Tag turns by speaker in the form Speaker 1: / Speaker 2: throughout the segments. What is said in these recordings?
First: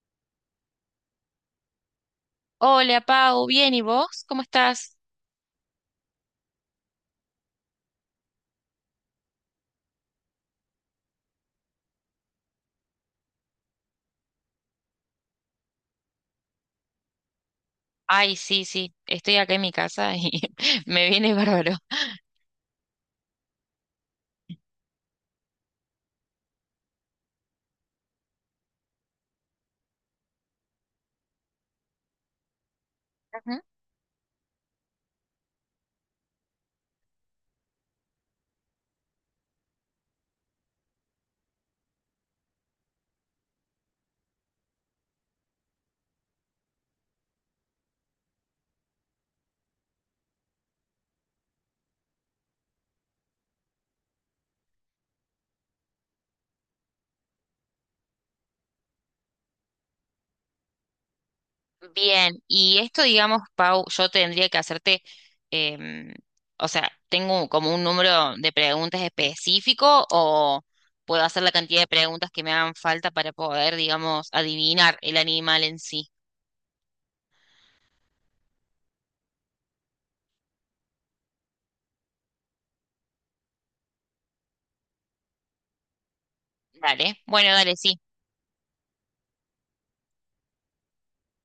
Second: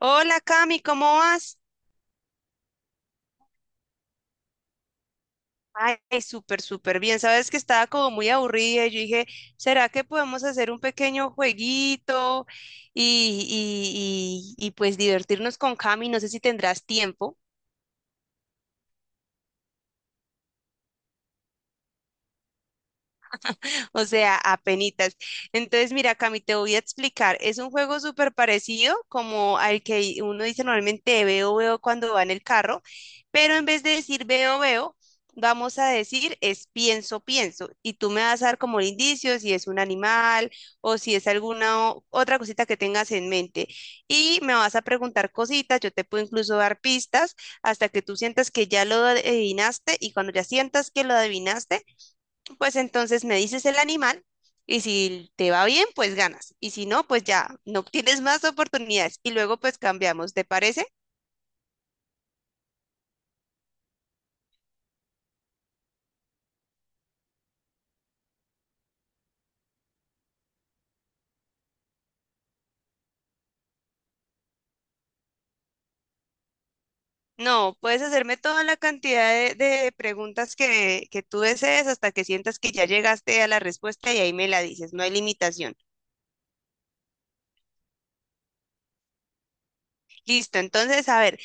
Speaker 1: Hola Cami, ¿cómo vas?
Speaker 2: Hola, Pau, bien, ¿y vos? ¿Cómo estás?
Speaker 1: Ay, súper, súper bien. Sabes que estaba como muy aburrida y yo dije, ¿será que podemos hacer un pequeño jueguito y, y pues divertirnos con Cami? No sé si tendrás tiempo.
Speaker 2: Ay, sí, sí, estoy acá en mi casa y me viene bárbaro.
Speaker 1: O sea, apenitas. Entonces, mira, Cami, te voy a explicar. Es un juego súper parecido como al que uno dice normalmente veo, veo cuando va en el carro, pero
Speaker 2: Ujú.
Speaker 1: en vez de decir veo, veo, vamos a decir es pienso, pienso. Y tú me vas a dar como el indicio si es un animal o si es alguna otra cosita que tengas en mente. Y me vas a preguntar cositas, yo te puedo incluso dar pistas hasta que tú sientas que ya lo adivinaste y cuando ya sientas que lo adivinaste, pues entonces me dices el animal y si te va bien, pues ganas. Y si no, pues ya no tienes más oportunidades. Y luego pues cambiamos, ¿te parece?
Speaker 2: Bien, y esto, digamos, Pau, yo tendría que hacerte, em, o sea, ¿tengo como un número de preguntas específico o puedo hacer la cantidad de preguntas que me hagan falta para poder, digamos, adivinar el animal en sí?
Speaker 1: No, puedes hacerme toda la cantidad de preguntas que tú desees hasta que sientas que ya llegaste a la respuesta y ahí me la dices, no hay limitación.
Speaker 2: Dale, bueno, dale, sí,
Speaker 1: Listo, entonces, a ver,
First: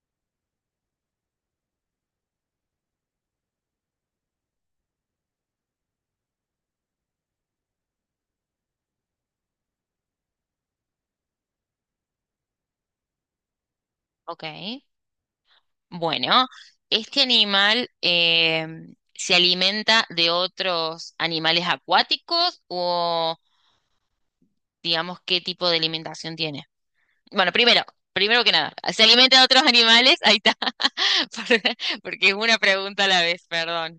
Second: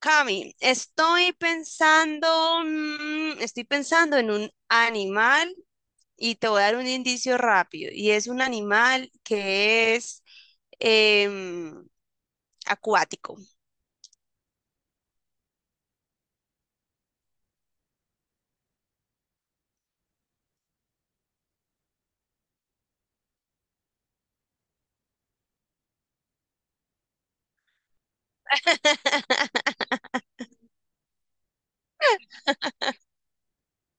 Speaker 1: Cami, estoy pensando, estoy pensando en un animal y te voy a dar un indicio rápido. Y es un animal que es em, acuático.
Speaker 2: ok. Bueno, este animal se alimenta de otros animales acuáticos o digamos qué tipo de alimentación tiene. Bueno, primero, que nada, ¿se alimenta de otros animales? Ahí está. Porque es una pregunta a la vez, perdón.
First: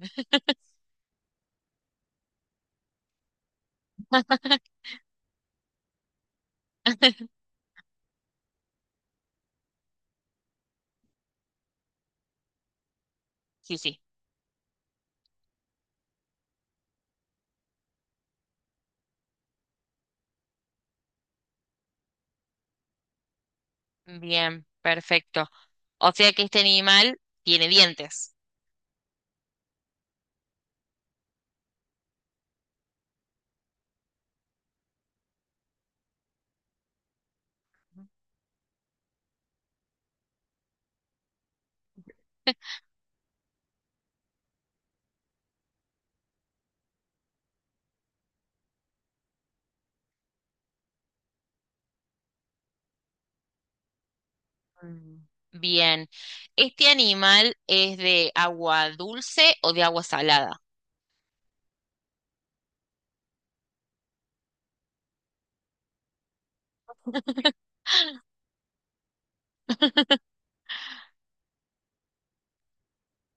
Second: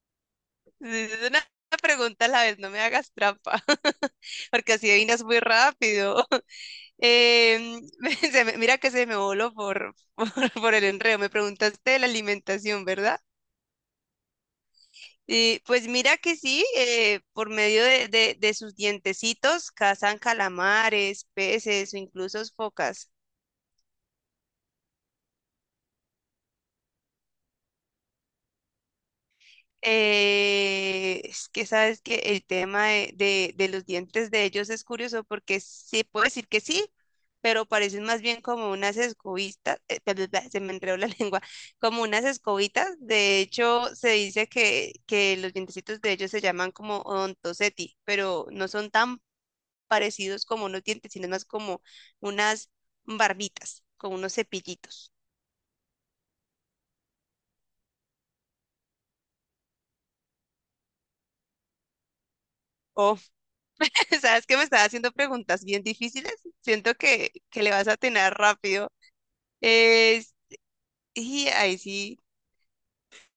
Speaker 1: Es una pregunta a la vez, no me hagas trampa, porque así adivinas muy rápido. Em, mira que se me voló por, el enredo. Me preguntaste de la alimentación, ¿verdad?
Speaker 2: Sí, sí.
Speaker 1: Y pues mira que sí, por medio de sus dientecitos cazan calamares, peces o incluso focas.
Speaker 2: Bien, perfecto. O sea que este animal tiene dientes.
Speaker 1: Es que sabes que el tema de los dientes de ellos es curioso porque sí puedo decir que sí, pero parecen más bien como unas escobitas, bla, bla, bla, se me enredó la lengua, como unas escobitas. De hecho, se dice que los dientecitos de ellos se llaman como odontoceti, pero no son tan parecidos como unos dientes, sino más como unas barbitas, como unos cepillitos.
Speaker 2: Mm. Bien. ¿Este animal es de agua dulce o de agua salada?
Speaker 1: Sabes que me estás haciendo preguntas bien difíciles. Siento que le vas a tener rápido. Es- y ahí sí,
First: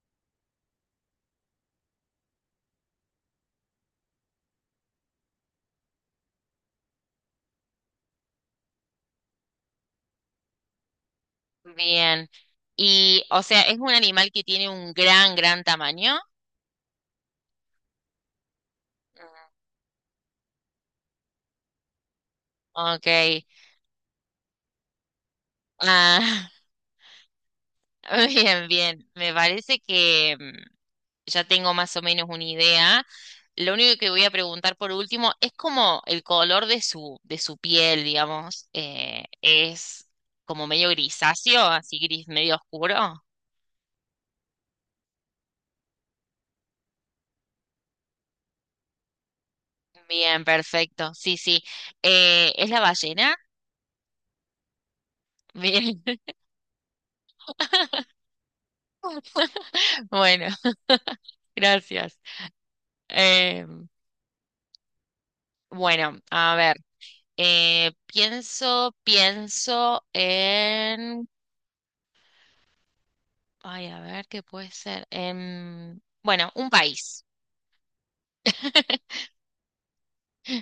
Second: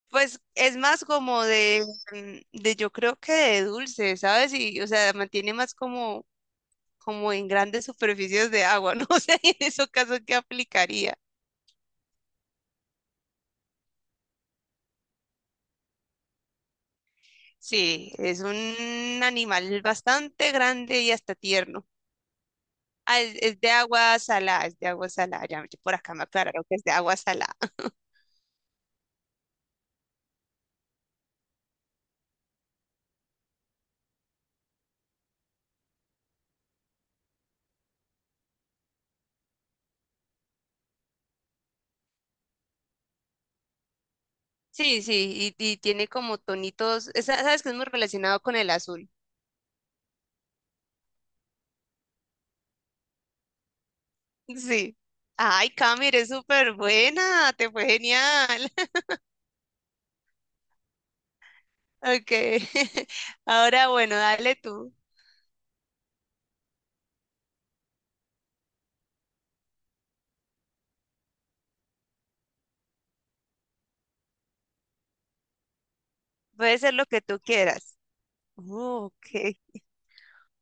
Speaker 1: pues es más como de yo creo que de dulce, ¿sabes? Y, o sea, mantiene más como, como en grandes superficies de agua, ¿no? O sea, en esos casos, ¿qué aplicaría?
Speaker 2: Bien. Y, o sea, es un animal que tiene un gran tamaño.
Speaker 1: Sí, es un animal bastante grande y hasta tierno.
Speaker 2: Ok.
Speaker 1: Ah, es de agua salada, es de agua salada. Ya yo por acá me
Speaker 2: Ah,
Speaker 1: aclararon que es de agua salada.
Speaker 2: bien, bien. Me parece que ya tengo más o menos una idea. Lo único que voy a preguntar por último es como el color de de su piel, digamos, es como medio grisáceo, así gris medio oscuro.
Speaker 1: Sí, sí, y tiene como tonitos. Sabes que es muy relacionado con el azul.
Speaker 2: Bien, perfecto. Sí, sí. ¿Es la ballena?
Speaker 1: Sí. Ay,
Speaker 2: Bien.
Speaker 1: Cami, eres súper buena, te fue genial.
Speaker 2: Bueno, gracias.
Speaker 1: Ok.
Speaker 2: Eh,
Speaker 1: Ahora, bueno, dale tú.
Speaker 2: bueno, a ver. Eh, pienso en... Ay, a ver, ¿qué puede ser? Bueno, un
Speaker 1: Puede ser lo que
Speaker 2: país.
Speaker 1: tú quieras. Oh, ok.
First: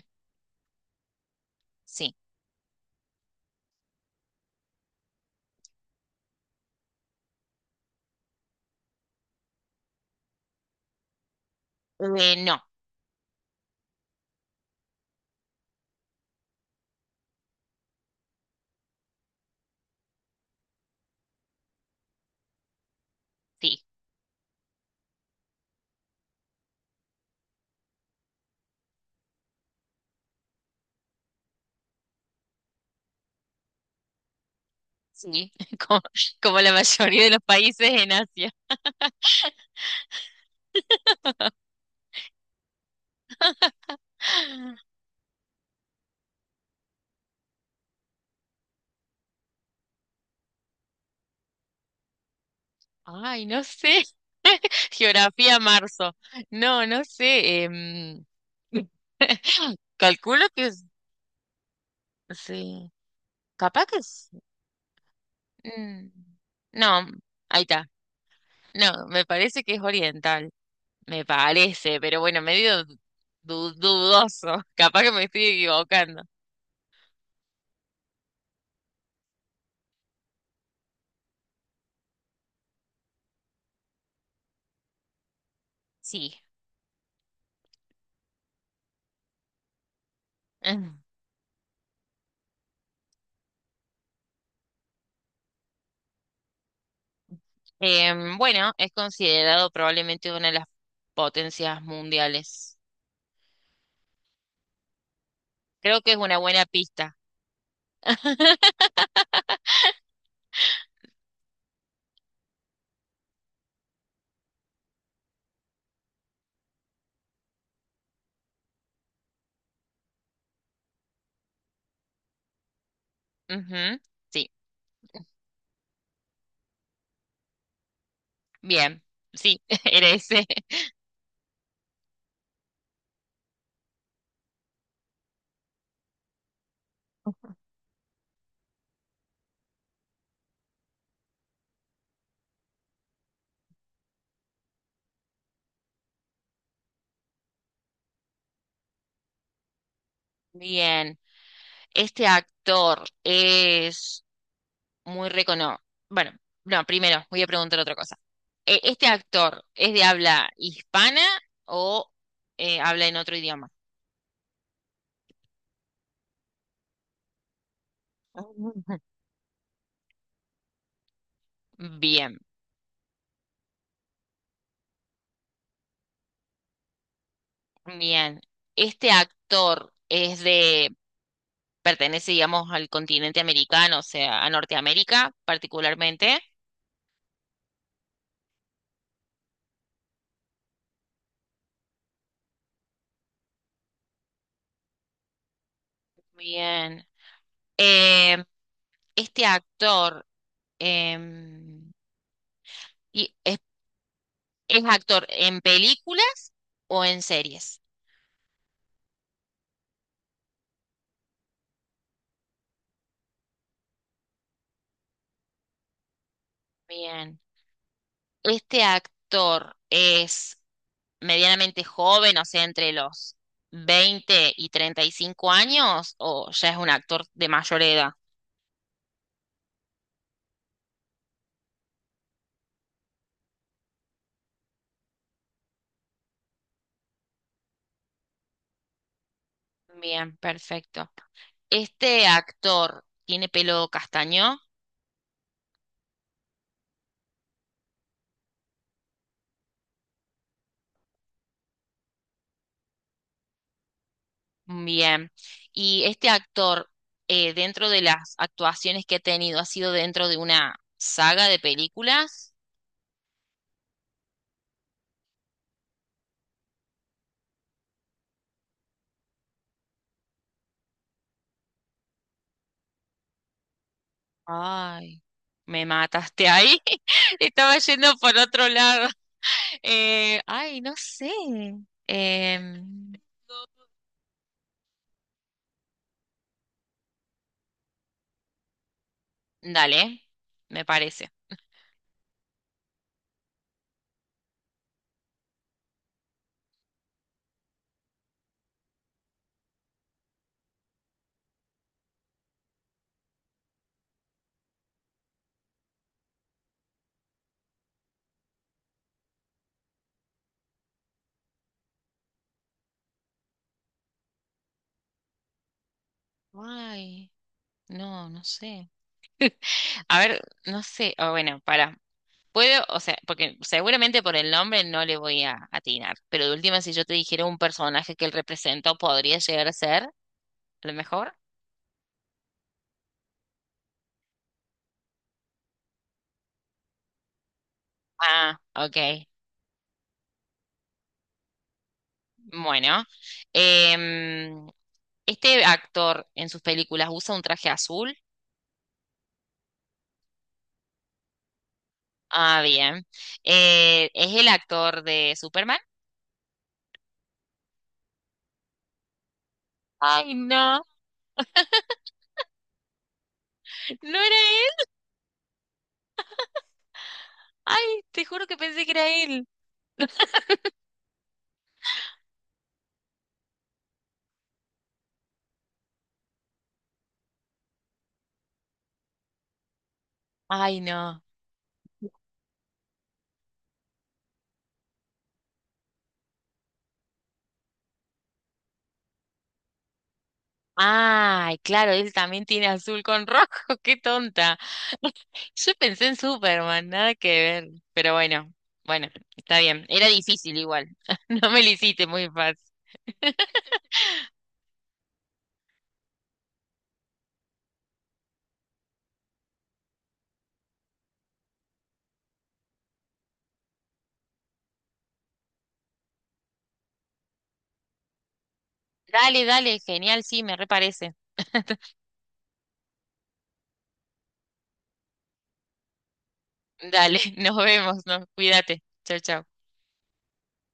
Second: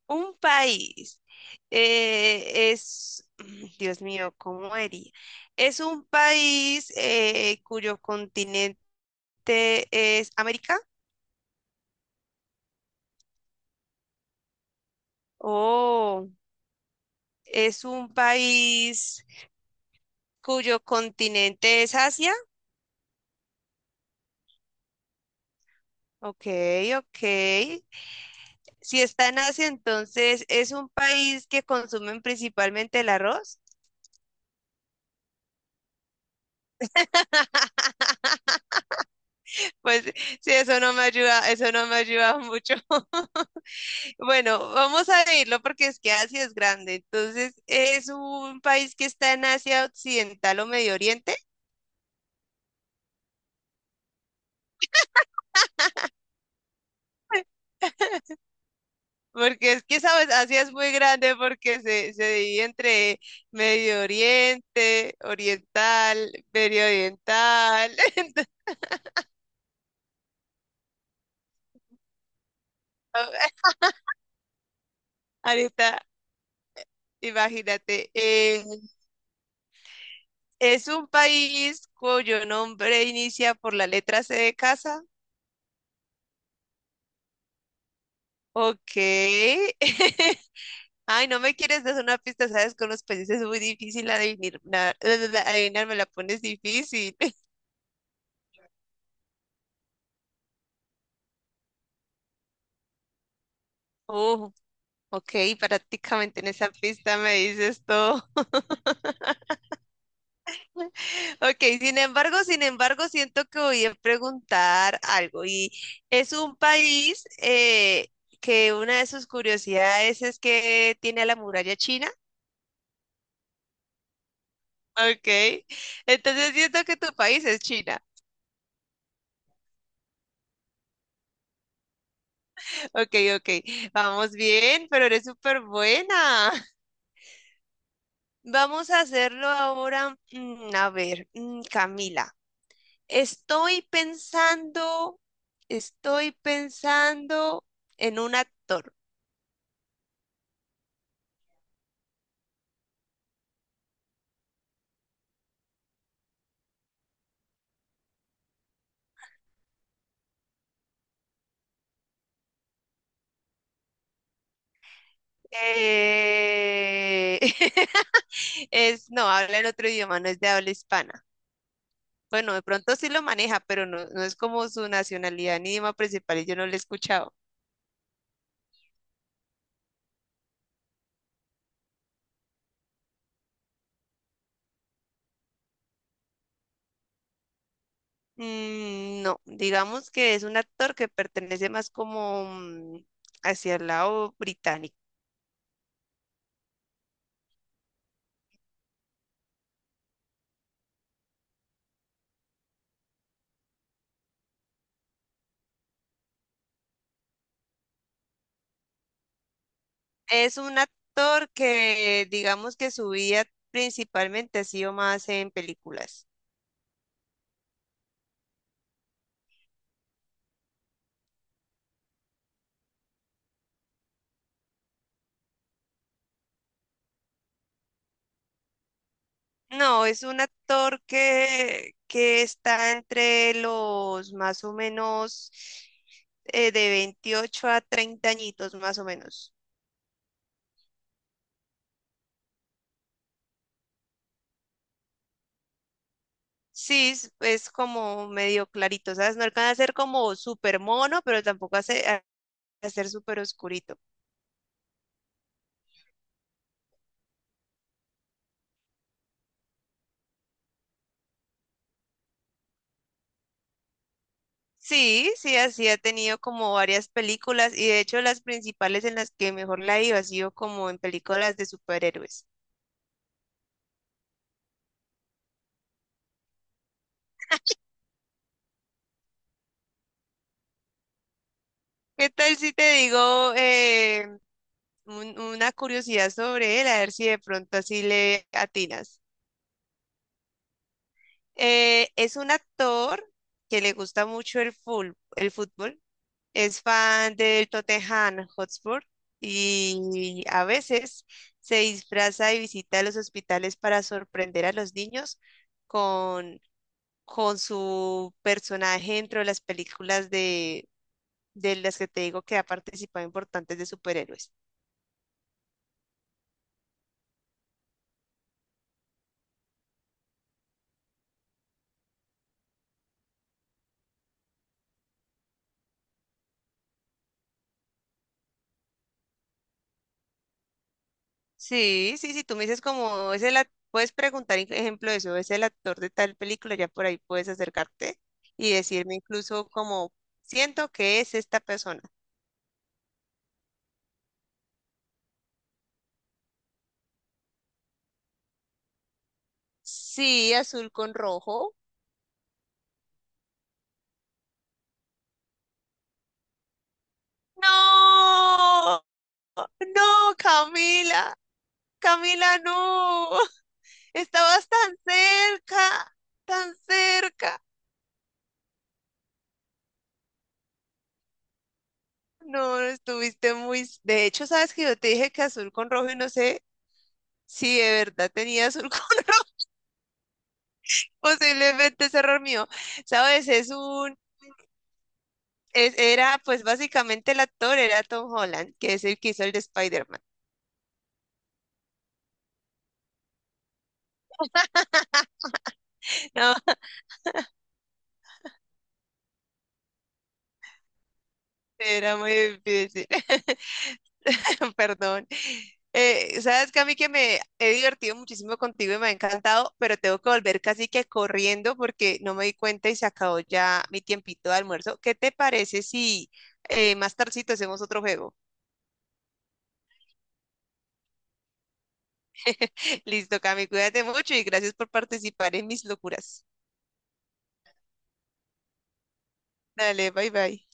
Speaker 1: Un país
Speaker 2: Sí.
Speaker 1: Dios mío, ¿cómo haría? Es un país cuyo continente es América.
Speaker 2: No,
Speaker 1: Oh, es un país cuyo continente es Asia.
Speaker 2: sí,
Speaker 1: Ok, ok. Si está en Asia, entonces es un país que consumen principalmente el arroz.
Speaker 2: sí. Como, como la mayoría de los países en Asia.
Speaker 1: Pues sí, eso no me ayuda, eso no me ayuda mucho. Bueno, vamos a irlo porque es que Asia es grande. Entonces, es un país que está en Asia Occidental o Medio Oriente,
Speaker 2: Ay, no sé. Geografía marzo. No, no sé.
Speaker 1: porque es que, sabes,
Speaker 2: Calculo
Speaker 1: Asia
Speaker 2: que
Speaker 1: es
Speaker 2: es-
Speaker 1: muy grande porque se divide
Speaker 2: sí.
Speaker 1: entre
Speaker 2: Capaz que
Speaker 1: Medio
Speaker 2: es.
Speaker 1: Oriente,
Speaker 2: mm,
Speaker 1: Oriental, Medio
Speaker 2: No, ahí está.
Speaker 1: Oriental. Entonces,
Speaker 2: No, me parece que es oriental. Me parece, pero bueno, medio dudoso. Capaz que me estoy
Speaker 1: ahorita,
Speaker 2: equivocando.
Speaker 1: imagínate, es un país cuyo nombre inicia por la letra C de casa.
Speaker 2: Sí.
Speaker 1: Ok.
Speaker 2: Mm.
Speaker 1: Ay, no me quieres dar una pista, sabes, con los países es muy difícil adivinar, adivinar, me la pones difícil.
Speaker 2: Bueno, es considerado probablemente una de las potencias mundiales.
Speaker 1: Oh, ok,
Speaker 2: Creo que es una
Speaker 1: prácticamente en
Speaker 2: buena
Speaker 1: esa
Speaker 2: pista.
Speaker 1: pista me dices todo. Ok, sin embargo, sin embargo, siento que voy a preguntar algo y es un país que una de sus curiosidades es que tiene a la muralla china.
Speaker 2: Ujú, sí,
Speaker 1: Ok, entonces siento que tu país es China.
Speaker 2: bien, sí, eres. Eh.
Speaker 1: Ok, ok, vamos bien, pero eres súper buena. Vamos a hacerlo ahora. A ver, Camila, estoy pensando, estoy pensando en un actor.
Speaker 2: Bien. Este actor es muy reconocido. Bueno, no, primero voy a preguntar otra cosa. ¿Este actor es de habla hispana o habla en otro idioma?
Speaker 1: Eh,
Speaker 2: Ujú.
Speaker 1: No, habla en otro idioma, no es de habla hispana.
Speaker 2: Bien,
Speaker 1: Bueno, de pronto sí lo maneja, pero no, no es como su nacionalidad ni idioma principal y yo no lo he escuchado.
Speaker 2: bien. Este actor pertenece, digamos, al continente americano, o sea, a Norteamérica particularmente.
Speaker 1: Mm, no, digamos que es un actor que pertenece más como hacia el lado británico.
Speaker 2: Bien. Eh, este actor em, y es, es actor en películas o en series.
Speaker 1: Es un actor que digamos que su vida principalmente ha sido más en películas.
Speaker 2: Bien. Este actor es medianamente joven, o sea, entre los 20 y 35 años, o ya es un actor de mayor edad.
Speaker 1: No, es un actor que está entre los más o menos de 28 a 30 añitos más o menos.
Speaker 2: Bien, perfecto. ¿Este actor tiene pelo castaño?
Speaker 1: Sí, es como medio clarito, ¿sabes? No alcanza a ser como súper mono, pero tampoco hace, a ser súper oscurito.
Speaker 2: Bien. ¿Y este actor, dentro de las actuaciones que ha tenido, ha sido dentro de una saga de películas?
Speaker 1: Sí, sí, así ha tenido como varias películas y de hecho las principales en las que mejor la ha ido ha sido como en películas de superhéroes.
Speaker 2: Ay, me mataste ahí. Estaba yendo por otro lado. Ay, no sé.
Speaker 1: ¿Qué tal si te
Speaker 2: Em,
Speaker 1: digo una curiosidad sobre él? A ver si de pronto así le atinas.
Speaker 2: dale, me parece.
Speaker 1: Es un actor que le gusta mucho el, el fútbol, es fan del Tottenham Hotspur y a veces se disfraza y visita los hospitales para sorprender a los niños con con su personaje dentro de las películas de las que te digo que ha participado importantes de superhéroes.
Speaker 2: Ay, no, no sé. A ver, no sé. Ah, bueno, para. Puedo, o sea, porque seguramente por el nombre no le voy a atinar, pero de última, si yo te dijera un personaje que él representó, podría llegar a ser, a lo mejor.
Speaker 1: Sí, sí, sí, tú me dices como, puedes preguntar, ejemplo, de eso, es el actor de tal película, ya por ahí puedes acercarte
Speaker 2: Ah,
Speaker 1: y decirme
Speaker 2: ok.
Speaker 1: incluso como, siento que es esta persona.
Speaker 2: Bueno, em, este actor en sus películas usa un traje azul.
Speaker 1: Sí, azul con rojo.
Speaker 2: Ah, bien. ¿Es el actor de Superman?
Speaker 1: No,
Speaker 2: Ay,
Speaker 1: no,
Speaker 2: no,
Speaker 1: Camila, Camila, no.
Speaker 2: no era
Speaker 1: Estabas
Speaker 2: él.
Speaker 1: tan cerca, tan cerca.
Speaker 2: Ay, te juro que pensé que era él.
Speaker 1: No, estuviste muy... De hecho, sabes que yo te dije que azul con rojo y no sé si de verdad tenía azul con rojo.
Speaker 2: Ay, no.
Speaker 1: Posiblemente es error mío. Sabes, es un... era pues básicamente el actor, era Tom Holland, que es el que hizo el de Spider-Man.
Speaker 2: Ay, claro, él también tiene azul con rojo, qué tonta. Yo pensé en
Speaker 1: No,
Speaker 2: Superman, nada que ver. Pero bueno, bueno, está bien. Era difícil igual. No me lo hiciste
Speaker 1: era
Speaker 2: muy
Speaker 1: muy
Speaker 2: fácil.
Speaker 1: difícil. Perdón. Sabes Cami que me he divertido muchísimo contigo y me ha encantado, pero tengo que volver casi que corriendo porque no me di cuenta y se acabó ya mi tiempito de almuerzo. ¿Qué te parece si más tardecito hacemos otro juego?
Speaker 2: Dale, dale, genial, sí, me reparece.
Speaker 1: Listo, Cami, cuídate mucho y gracias por participar en mis locuras.
Speaker 2: Dale, nos vemos, ¿no? Cuídate. Chao, chao.
Speaker 1: Dale, bye bye.